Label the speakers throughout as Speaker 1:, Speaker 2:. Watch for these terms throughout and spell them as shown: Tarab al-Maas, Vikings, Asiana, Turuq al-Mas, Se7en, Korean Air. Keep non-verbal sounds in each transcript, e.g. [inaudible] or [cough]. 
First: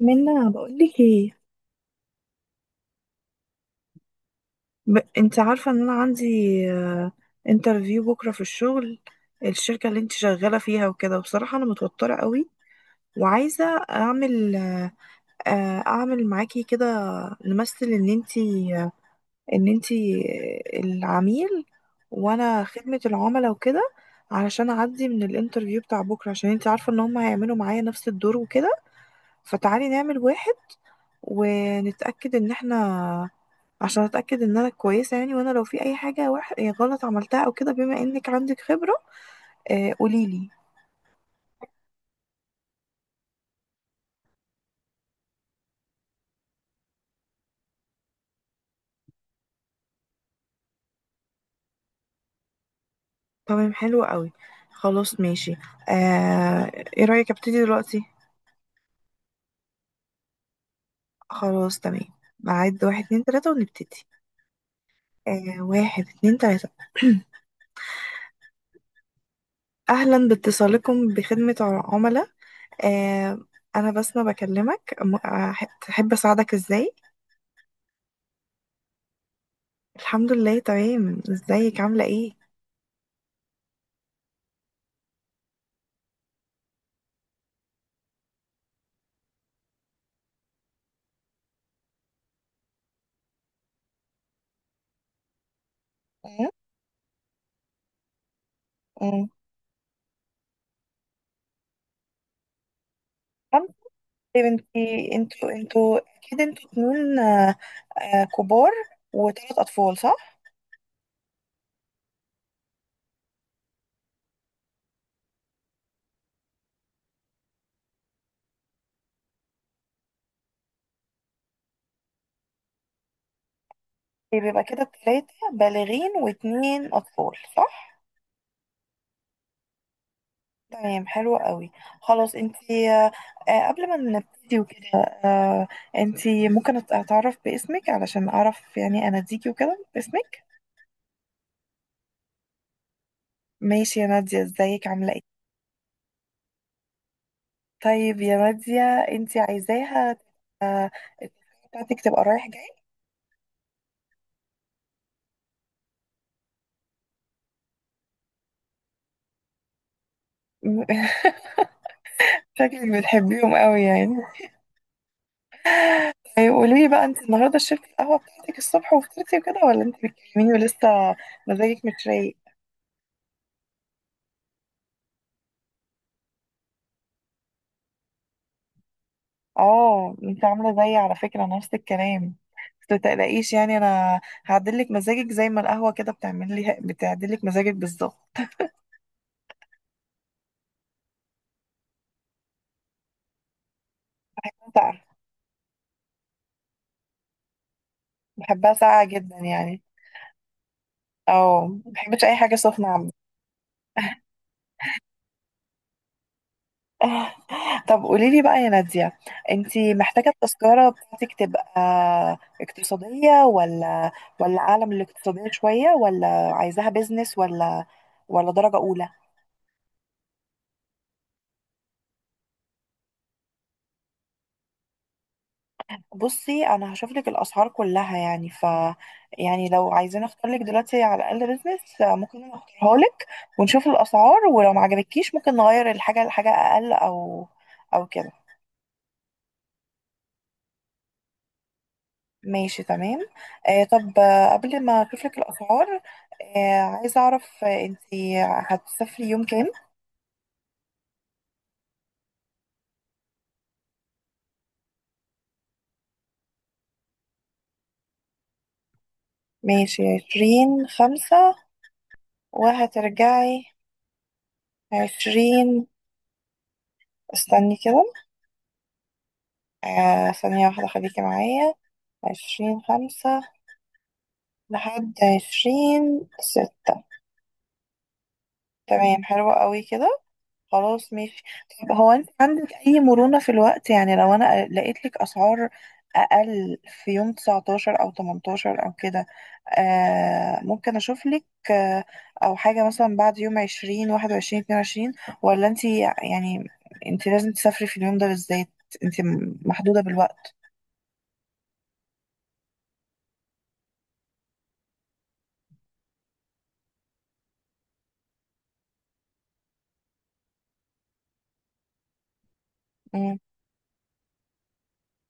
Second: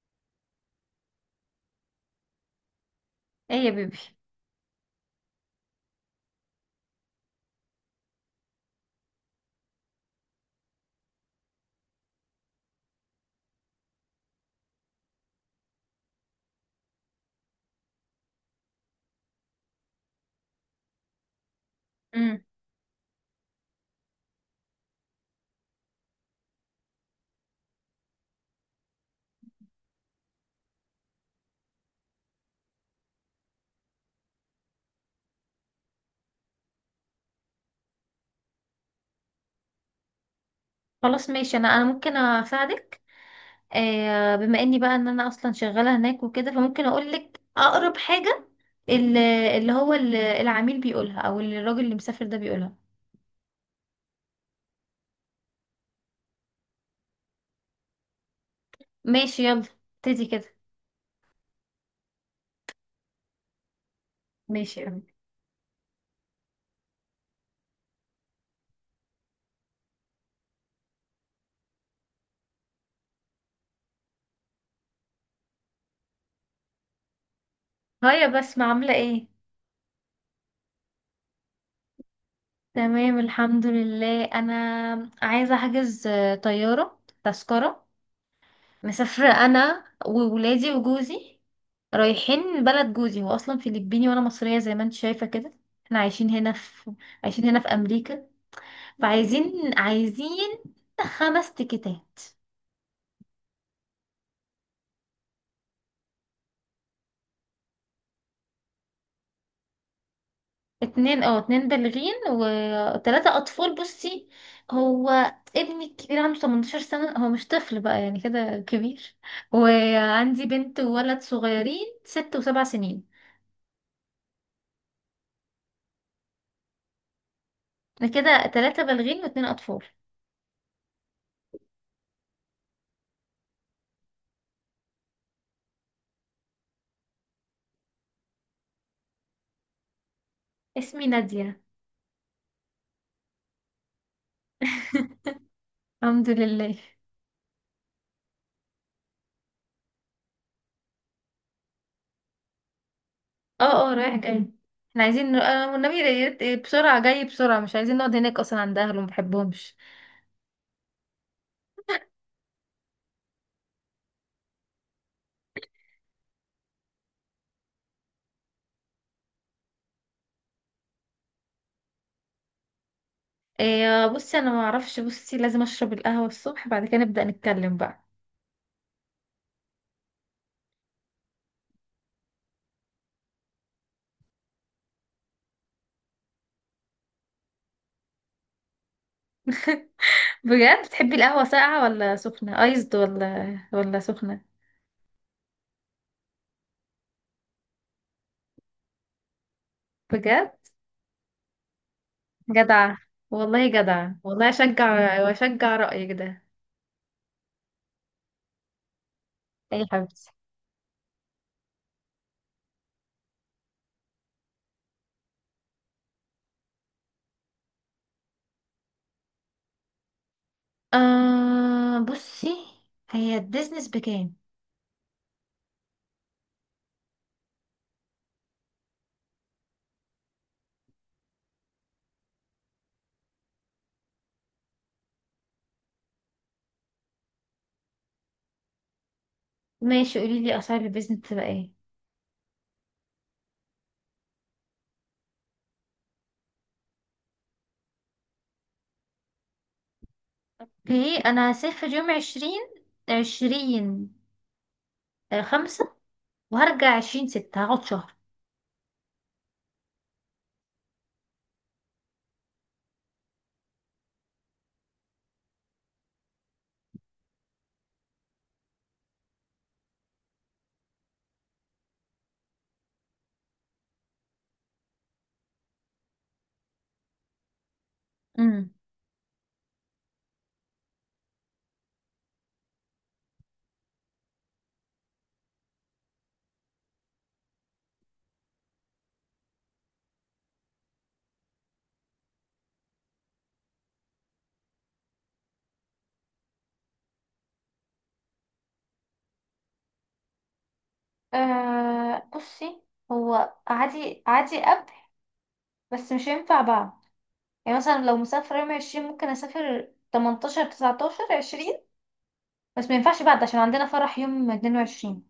Speaker 1: منا بقولك ايه.
Speaker 2: ايه يا بيبي؟
Speaker 1: انت عارفة ان انا عندي انترفيو بكرة في الشغل، الشركة اللي انت شغالة فيها وكده. وبصراحة انا متوترة قوي، وعايزة اعمل اعمل معاكي كده. نمثل ان انت العميل،
Speaker 2: امم.
Speaker 1: وانا خدمة العملاء وكده، علشان اعدي من الانترفيو بتاع بكرة. عشان انت عارفة ان هم هيعملوا معايا نفس الدور وكده. فتعالي نعمل واحد ونتأكد ان احنا، عشان اتأكد ان انا كويسة يعني، وانا لو في اي حاجة وح... إيه، غلط عملتها او كده، بما انك عندك خبرة قوليلي.
Speaker 2: خلاص ماشي، انا ممكن اساعدك. بما اني بقى ان انا اصلا شغاله هناك وكده، فممكن اقول لك اقرب حاجه. ال- اللي هو العميل بيقولها، او الراجل اللي مسافر ده بيقولها.
Speaker 1: تمام، حلو قوي. خلاص ماشي. آه ايه رأيك ابتدي دلوقتي؟
Speaker 2: ماشي، يلا ابتدي كده.
Speaker 1: خلاص تمام، بعد واحد اتنين تلاتة ونبتدي.
Speaker 2: ماشي يا أمي.
Speaker 1: واحد اتنين تلاتة. [clears throat] أهلا باتصالكم بخدمة عملاء. آه أنا بسمة بكلمك تحب أساعدك إزاي؟
Speaker 2: هيا بسمة، عامله ايه؟
Speaker 1: الحمد لله تمام، إزيك عاملة إيه؟
Speaker 2: تمام الحمد لله. انا عايزه احجز طياره، تذكره. مسافرة أنا وولادي وجوزي، رايحين بلد جوزي. هو أصلا فلبيني وأنا مصرية زي ما انت شايفة كده. احنا عايشين هنا في أمريكا. فعايزين عايزين خمس تيكتات.
Speaker 1: طب يا بنتي، انتوا اكيد انتوا اتنين كبار وتلات اطفال صح؟
Speaker 2: اتنين بالغين وتلاتة أطفال. بصي، هو ابني الكبير عنده 18 سنة، هو مش طفل بقى، يعني كده كبير. وعندي بنت وولد صغيرين، 6 و7 سنين.
Speaker 1: طيب يبقى كده التلاتة بالغين واتنين اطفال صح؟
Speaker 2: احنا كده تلاتة بالغين واتنين أطفال.
Speaker 1: تمام حلو قوي. خلاص، انتي قبل ما نبتدي وكده، آه، انتي ممكن اتعرف باسمك، علشان اعرف يعني اناديكي وكده باسمك.
Speaker 2: اسمي نادية.
Speaker 1: ماشي يا نادية، ازيك عاملة ايه؟
Speaker 2: الحمد لله.
Speaker 1: طيب يا نادية، انتي عايزاها آه، التلاتة بتاعتك تبقى رايح جاي؟
Speaker 2: اه، اه، رايح جاي. احنا عايزين والنبي يا ريت، بسرعة جاي بسرعة. مش عايزين نقعد هناك اصلا عند اهله، ما بحبهمش.
Speaker 1: [laughs] شكلك بتحبيهم قوي يعني. طيب قولي لي بقى، انت النهارده شربتي القهوه بتاعتك الصبح وفطرتي وكده، ولا انت بتكلميني ولسه مزاجك مش رايق؟
Speaker 2: إيه بصي، انا ما اعرفش. بصي، لازم اشرب القهوه الصبح، بعد كده نبدا نتكلم بقى.
Speaker 1: اه، انت عامله زيي على فكره، نفس الكلام. بس متقلقيش يعني، انا هعدلك مزاجك زي ما القهوه كده بتعمل لي، بتعدلك مزاجك بالظبط.
Speaker 2: بجد؟ بتحبي القهوه ساقعه ولا سخنه ايزد ولا سخنه؟
Speaker 1: بحبها ساقعه، بحبها ساقعه جدا يعني.
Speaker 2: بجد؟
Speaker 1: اه، ما بحبش اي حاجه سخنه
Speaker 2: جدعه
Speaker 1: عامه.
Speaker 2: والله، جدعه والله، اشجع واشجع رايك ده.
Speaker 1: [laughs] طب قولي لي بقى يا نادية،
Speaker 2: ايه يا
Speaker 1: انتي محتاجة
Speaker 2: حبيبتي؟
Speaker 1: التذكرة بتاعتك تبقى اقتصادية، ولا أعلى من الاقتصادية شوية، ولا عايزاها بيزنس، ولا درجة أولى؟
Speaker 2: بصي، هي البيزنس بكام؟
Speaker 1: بصي، أنا هشوف لك الأسعار كلها يعني. يعني لو عايزين أختار لك دلوقتي على الأقل بيزنس، ممكن أنا أختارها لك ونشوف الأسعار، ولو ما عجبتكيش ممكن نغير الحاجة لحاجة أقل، أو كده.
Speaker 2: ماشي، قولي لي اسعار البيزنس تبقى ايه.
Speaker 1: ماشي تمام. طب قبل ما اشوف لك الاسعار، عايزه اعرف، انت هتسافري يوم كام؟
Speaker 2: اوكي، انا هسافر يوم عشرين، عشرين خمسة. وهرجع عشرين ستة، هقعد شهر.
Speaker 1: ماشي، عشرين خمسة، وهترجعي عشرين. استني كده، ثانية واحدة خليكي معايا. عشرين خمسة لحد عشرين ستة.
Speaker 2: امم.
Speaker 1: تمام حلوة قوي كده. خلاص ماشي. طب هو انت عندك اي مرونة في الوقت؟ يعني لو انا لقيت لك اسعار اقل في يوم 19 او 18 او كده، ممكن اشوف لك، آه او حاجة مثلا بعد يوم 20 21 22. ولا انت يعني انت لازم تسافري في اليوم ده بالذات؟ انت محدودة بالوقت.
Speaker 2: بصي، هو عادي عادي قبل، بس مش هينفع بعد. يعني مثلا لو مسافرة يوم عشرين، ممكن أسافر تمنتاشر، تسعتاشر، عشرين. بس ما ينفعش
Speaker 1: مم.
Speaker 2: بعد عشان عندنا فرح يوم 22.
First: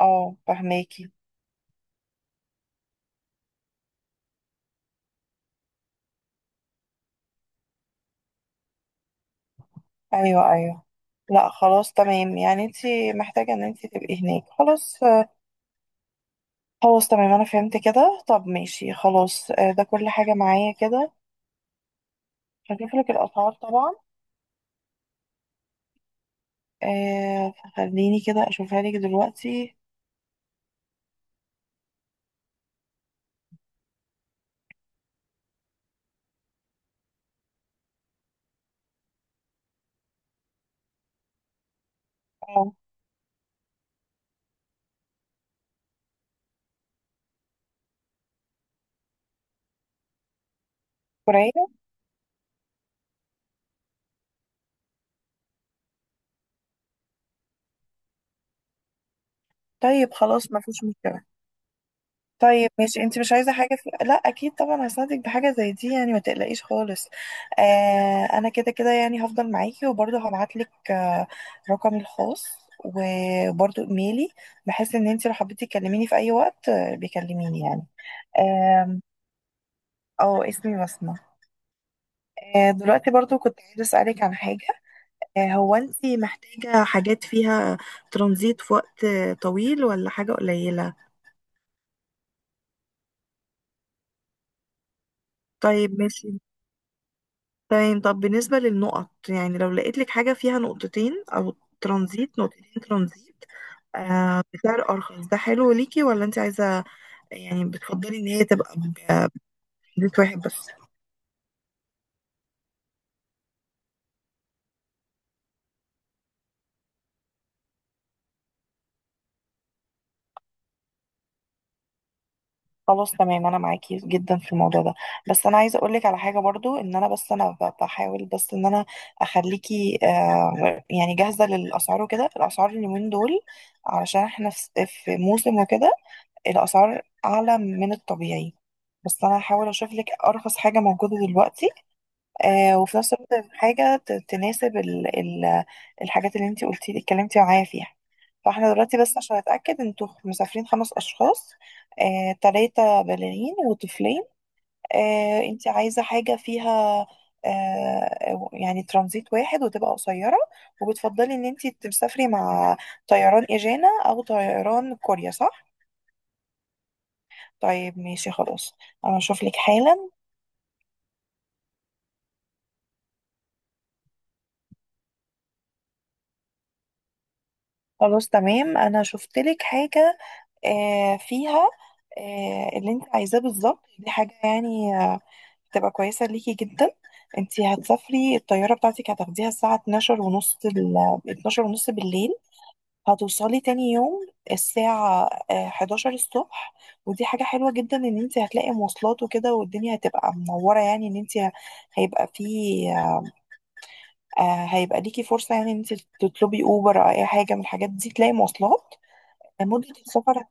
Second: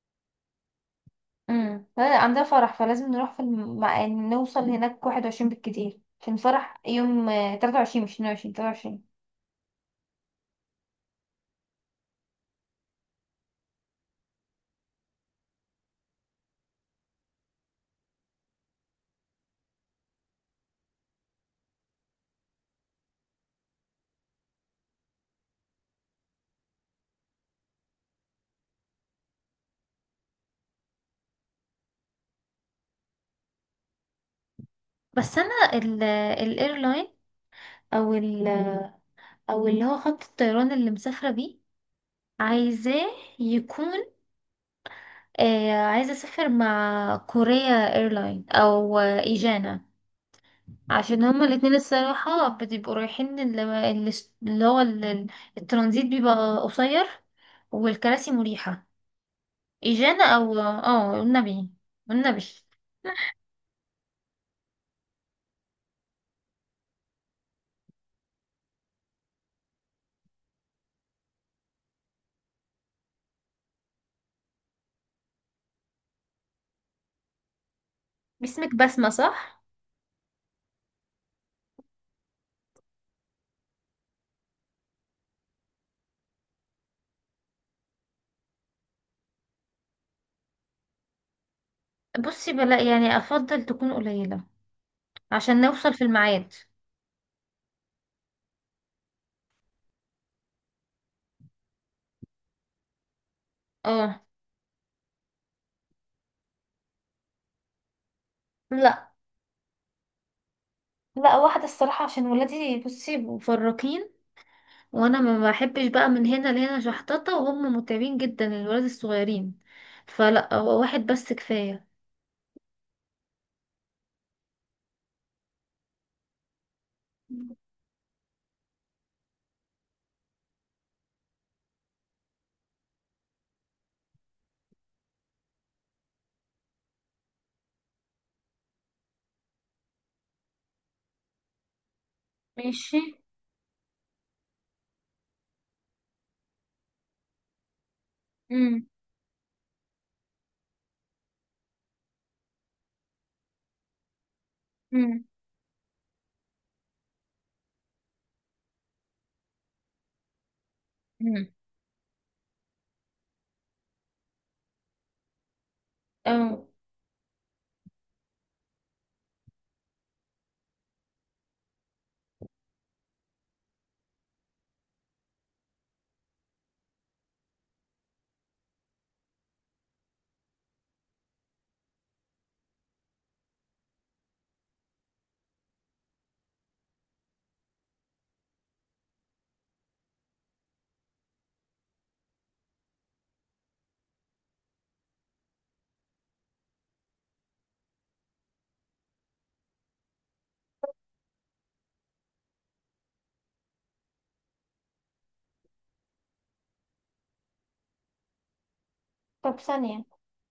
Speaker 1: اه، فهماكي.
Speaker 2: امم، لا، عندنا فرح، فلازم نروح في نوصل هناك 21 بالكتير. عشان الفرح يوم 23، مش 22، 23.
Speaker 1: ايوه ايوه، لا خلاص تمام يعني، انت محتاجة ان انت تبقي هناك خلاص. خلاص تمام، انا فهمت كده. طب ماشي خلاص. ده كل حاجة معايا كده. هشوف لك الاسعار طبعا. فخليني كده اشوفها لك دلوقتي.
Speaker 2: بس انا، او ال او اللي هو خط الطيران اللي مسافره بيه،
Speaker 1: اه،
Speaker 2: عايزاه يكون. عايزه اسافر مع كوريا ايرلاين او ايجانا، عشان هما
Speaker 1: كورية.
Speaker 2: الاتنين الصراحه بتبقوا رايحين، اللي هو الترانزيت بيبقى قصير، والكراسي مريحه.
Speaker 1: طيب
Speaker 2: ايجانا
Speaker 1: خلاص،
Speaker 2: او
Speaker 1: ما فيش مشكلة.
Speaker 2: والنبي، والنبي.
Speaker 1: طيب ماشي، انت مش عايزة حاجة لا، اكيد طبعا هساعدك بحاجة زي دي يعني، ما تقلقيش خالص. انا كده كده يعني هفضل معاكي، وبرضه هبعت لك رقمي الخاص وبرضه ايميلي، بحيث ان انت لو حبيتي تكلميني في اي وقت بيكلميني يعني.
Speaker 2: باسمك
Speaker 1: آم،
Speaker 2: بسمه صح؟
Speaker 1: اه، اسمي بسمة. دلوقتي برضو كنت عايزة أسألك عن حاجة. هو أنتي محتاجة حاجات فيها ترانزيت في وقت طويل، ولا حاجة قليلة؟
Speaker 2: بصي بلا، يعني افضل تكون قليله عشان نوصل
Speaker 1: طيب
Speaker 2: في
Speaker 1: ماشي
Speaker 2: الميعاد.
Speaker 1: تمام. طب بالنسبة للنقط، يعني لو لقيت لك حاجة فيها نقطتين أو ترانزيت، نقطتين ترانزيت
Speaker 2: اه،
Speaker 1: بسعر أرخص، ده حلو ليكي؟ ولا أنتي عايزة، يعني بتفضلي إن هي تبقى
Speaker 2: لا،
Speaker 1: بترانزيت واحد بس؟
Speaker 2: لا، واحدة الصراحة عشان ولادي بصي مفرقين، وانا ما بحبش بقى من هنا لهنا شحططة، وهم متعبين جدا الولاد الصغيرين. فلا، هو واحد بس كفاية.
Speaker 1: خلاص تمام، انا معاكي جدا في الموضوع ده. بس انا عايزه اقولك على حاجه برضو، ان انا بس انا بحاول بس ان انا اخليكي يعني جاهزه للاسعار وكده. الاسعار اليومين دول، علشان احنا في موسم وكده، الاسعار اعلى من الطبيعي. بس انا هحاول اشوف لك ارخص حاجه موجوده دلوقتي. وفي
Speaker 2: ماشي.
Speaker 1: نفس الوقت حاجة تناسب ال ال الحاجات اللي انتي قلتي اتكلمتي معايا فيها. فاحنا
Speaker 2: امم،
Speaker 1: دلوقتي، بس عشان اتأكد، انتوا مسافرين خمس اشخاص، تلاتة بالغين وطفلين.
Speaker 2: امم،
Speaker 1: انتي عايزة حاجة فيها يعني ترانزيت واحد وتبقى قصيرة، وبتفضلي ان
Speaker 2: امم.
Speaker 1: انتي تسافري مع طيران ايجانا او طيران كوريا صح؟
Speaker 2: اه،
Speaker 1: طيب ماشي خلاص، انا اشوف لك حالا. خلاص تمام، انا شفت لك حاجة فيها اللي انت عايزاه بالظبط. دي حاجة يعني تبقى كويسة ليكي جدا. انت هتسافري، الطيارة بتاعتك هتاخديها الساعة 12 ونص، 12 ونص بالليل. هتوصلي تاني يوم الساعة 11 الصبح. ودي حاجة حلوة جدا، ان انت هتلاقي مواصلات وكده، والدنيا هتبقى منورة. يعني ان انت هيبقى في آه، هيبقى ليكي فرصة، يعني ان انت تطلبي اوبر او اي حاجة من الحاجات دي، تلاقي مواصلات.
Speaker 2: طب
Speaker 1: مدة
Speaker 2: ثانية.
Speaker 1: السفر،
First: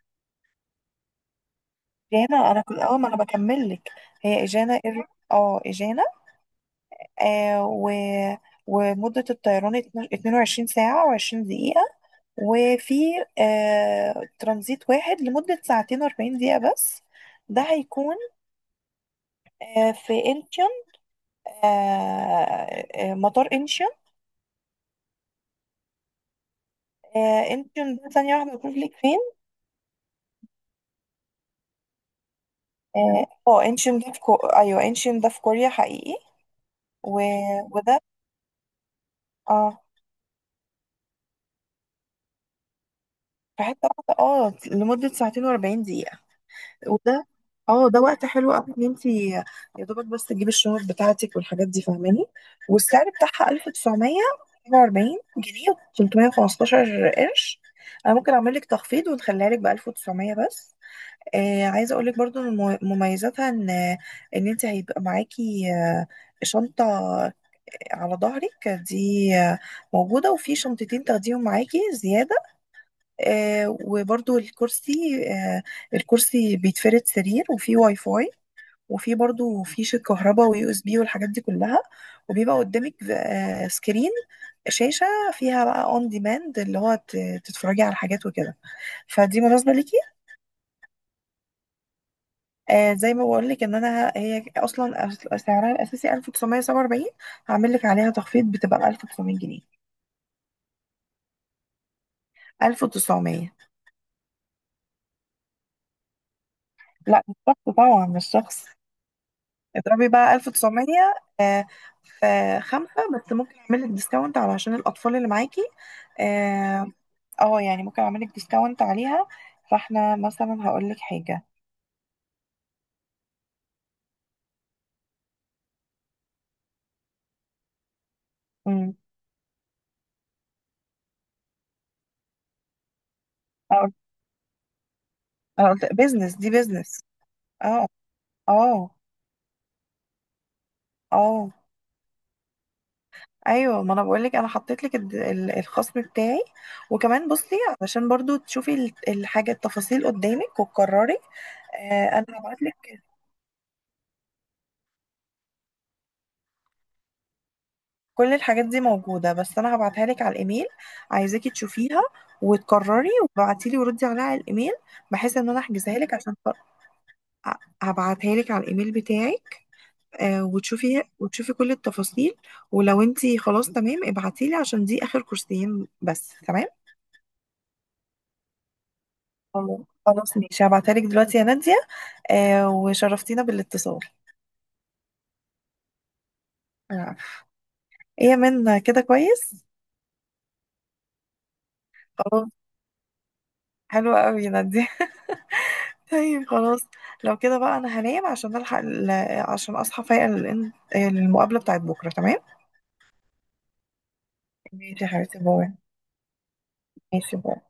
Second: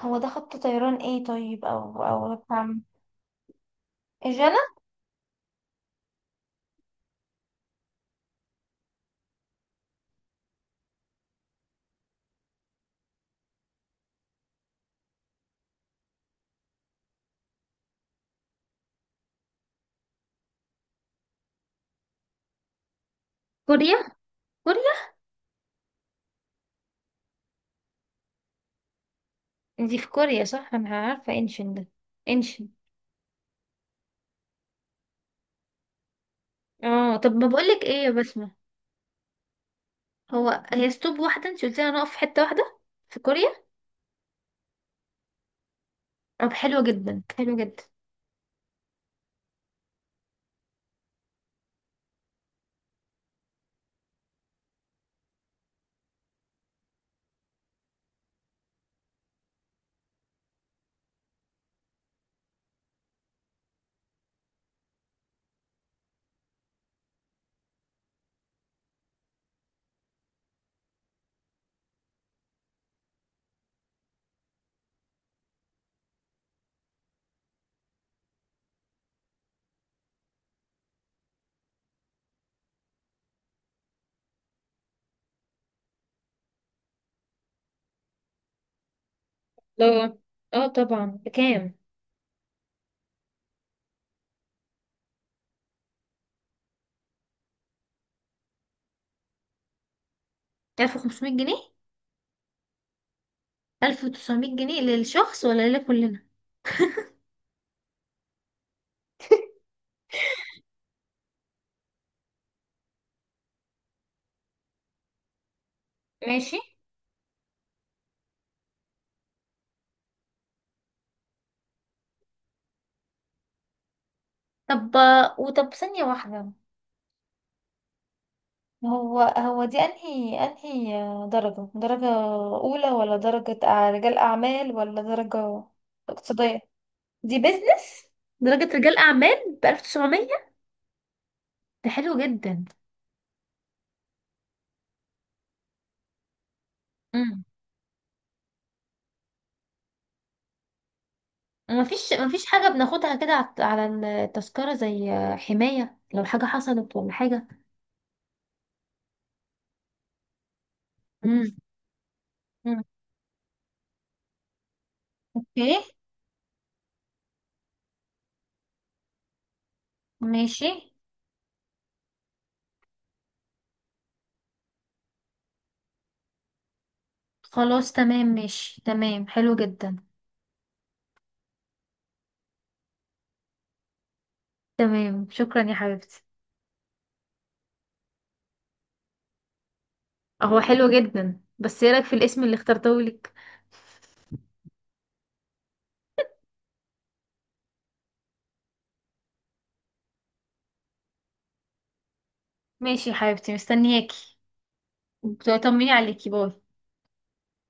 Speaker 2: هو ده خط طيران ايه؟ طيب او او
Speaker 1: جانا. انا
Speaker 2: بتاع-.
Speaker 1: كنت اول ما انا بكمل لك، هي
Speaker 2: اجانا.
Speaker 1: اجانا اه اجانا آه و ومدة الطيران 22 ساعة و20 دقيقة، وفي ترانزيت واحد لمدة ساعتين و40 دقيقة بس. ده هيكون في انشون، مطار انشون.
Speaker 2: كوريا، كوريا.
Speaker 1: انشون ده، ثانية واحدة بقول لك فين.
Speaker 2: دي في كوريا صح؟ انا عارفة انشن ده. انشن.
Speaker 1: انشون ده في ايوه، انشون ده في كوريا حقيقي.
Speaker 2: اه،
Speaker 1: و...
Speaker 2: طب ما بقولك ايه
Speaker 1: وده،
Speaker 2: يا بسمة؟
Speaker 1: اه،
Speaker 2: هي ستوب واحدة؟ انت قلتي هنقف في حتة واحدة في
Speaker 1: في
Speaker 2: كوريا.
Speaker 1: حتة واحدة، اه، لمدة ساعتين و40 دقيقة.
Speaker 2: طب، حلوة جدا،
Speaker 1: وده
Speaker 2: حلوة جدا.
Speaker 1: اه ده وقت حلو قوي ان انت يا دوبك بس تجيبي الشنط بتاعتك والحاجات دي فاهماني. والسعر بتاعها 1947 جنيه و315 قرش. انا ممكن اعمل لك تخفيض ونخليها لك ب 1900 بس. عايزه اقول لك برضو ان مميزاتها ان، ان انت هيبقى معاكي شنطه على ظهرك دي موجوده، وفي شنطتين تاخديهم معاكي زياده. وبرضو آه الكرسي بيتفرد سرير، وفيه واي فاي، وفي برضو فيش الكهرباء ويو اس بي والحاجات دي كلها. وبيبقى قدامك سكرين، شاشة، فيها بقى اون ديماند، اللي هو تتفرجي على حاجات وكده. فدي مناسبة ليكي.
Speaker 2: لا. اه طبعا، بكام؟
Speaker 1: زي ما بقول لك ان انا، هي اصلا سعرها الاساسي 1947. هعمل لك عليها تخفيض بتبقى 1900 جنيه.
Speaker 2: 1500 جنيه؟
Speaker 1: 1900؟
Speaker 2: 1900 جنيه للشخص ولا لكلنا؟
Speaker 1: لا، مش شخص طبعا، مش شخص. اضربي بقى 1900 آه في خمسة بس. ممكن اعمل لك ديسكاونت علشان الاطفال اللي معاكي،
Speaker 2: ماشي.
Speaker 1: آه، اه يعني ممكن اعملك ديسكاونت عليها. فاحنا مثلا هقول لك حاجه.
Speaker 2: طب ثانية واحدة.
Speaker 1: امم
Speaker 2: هو دي انهي درجة أولى، ولا درجة
Speaker 1: هقول
Speaker 2: رجال أعمال، ولا درجة
Speaker 1: هقول بيزنس، دي
Speaker 2: اقتصادية؟
Speaker 1: بيزنس.
Speaker 2: دي
Speaker 1: اه،
Speaker 2: بيزنس. درجة
Speaker 1: اه،
Speaker 2: رجال أعمال ب1900.
Speaker 1: اه،
Speaker 2: ده حلو جدا.
Speaker 1: ايوه، ما انا بقول لك، انا حطيت لك الخصم بتاعي. وكمان
Speaker 2: امم.
Speaker 1: بصي، علشان برضو تشوفي الحاجه، التفاصيل قدامك وتقرري.
Speaker 2: ومفيش
Speaker 1: انا
Speaker 2: مفيش
Speaker 1: هبعت
Speaker 2: حاجة
Speaker 1: لك
Speaker 2: بناخدها كده على التذكرة، زي حماية لو حاجة حصلت ولا حاجة؟
Speaker 1: كل الحاجات دي موجوده، بس انا هبعتها لك على الايميل.
Speaker 2: امم.
Speaker 1: عايزاكي تشوفيها وتقرري وابعتي لي وردي عليها على الايميل، بحيث ان انا
Speaker 2: اوكي.
Speaker 1: احجزها لك. عشان ه- هبعتها لك على الايميل بتاعي،
Speaker 2: ماشي.
Speaker 1: وتشوفي، كل التفاصيل. ولو انتي خلاص تمام، ابعتيلي، عشان دي اخر كورسين بس، تمام.
Speaker 2: خلاص تمام، ماشي، تمام، حلو
Speaker 1: خلاص،
Speaker 2: جدا.
Speaker 1: خلاص ماشي، هبعتهالك دلوقتي يا نادية. وشرفتينا بالاتصال.
Speaker 2: تمام، شكرا يا حبيبتي.
Speaker 1: آه. ايه يا من، كده كويس؟
Speaker 2: هو حلو جدا، بس ايه رايك في الاسم
Speaker 1: خلاص،
Speaker 2: اللي اخترته لك؟
Speaker 1: حلو قوي يا نادية. [laughs] طيب خلاص، لو كده بقى انا هنام، عشان اصحى فايقة للمقابلة بتاعت بكرة، تمام.
Speaker 2: ماشي يا حبيبتي، مستنياكي.
Speaker 1: ماشي يا حبيبتي، باي.
Speaker 2: طمني عليكي، باي.
Speaker 1: ماشي، باي.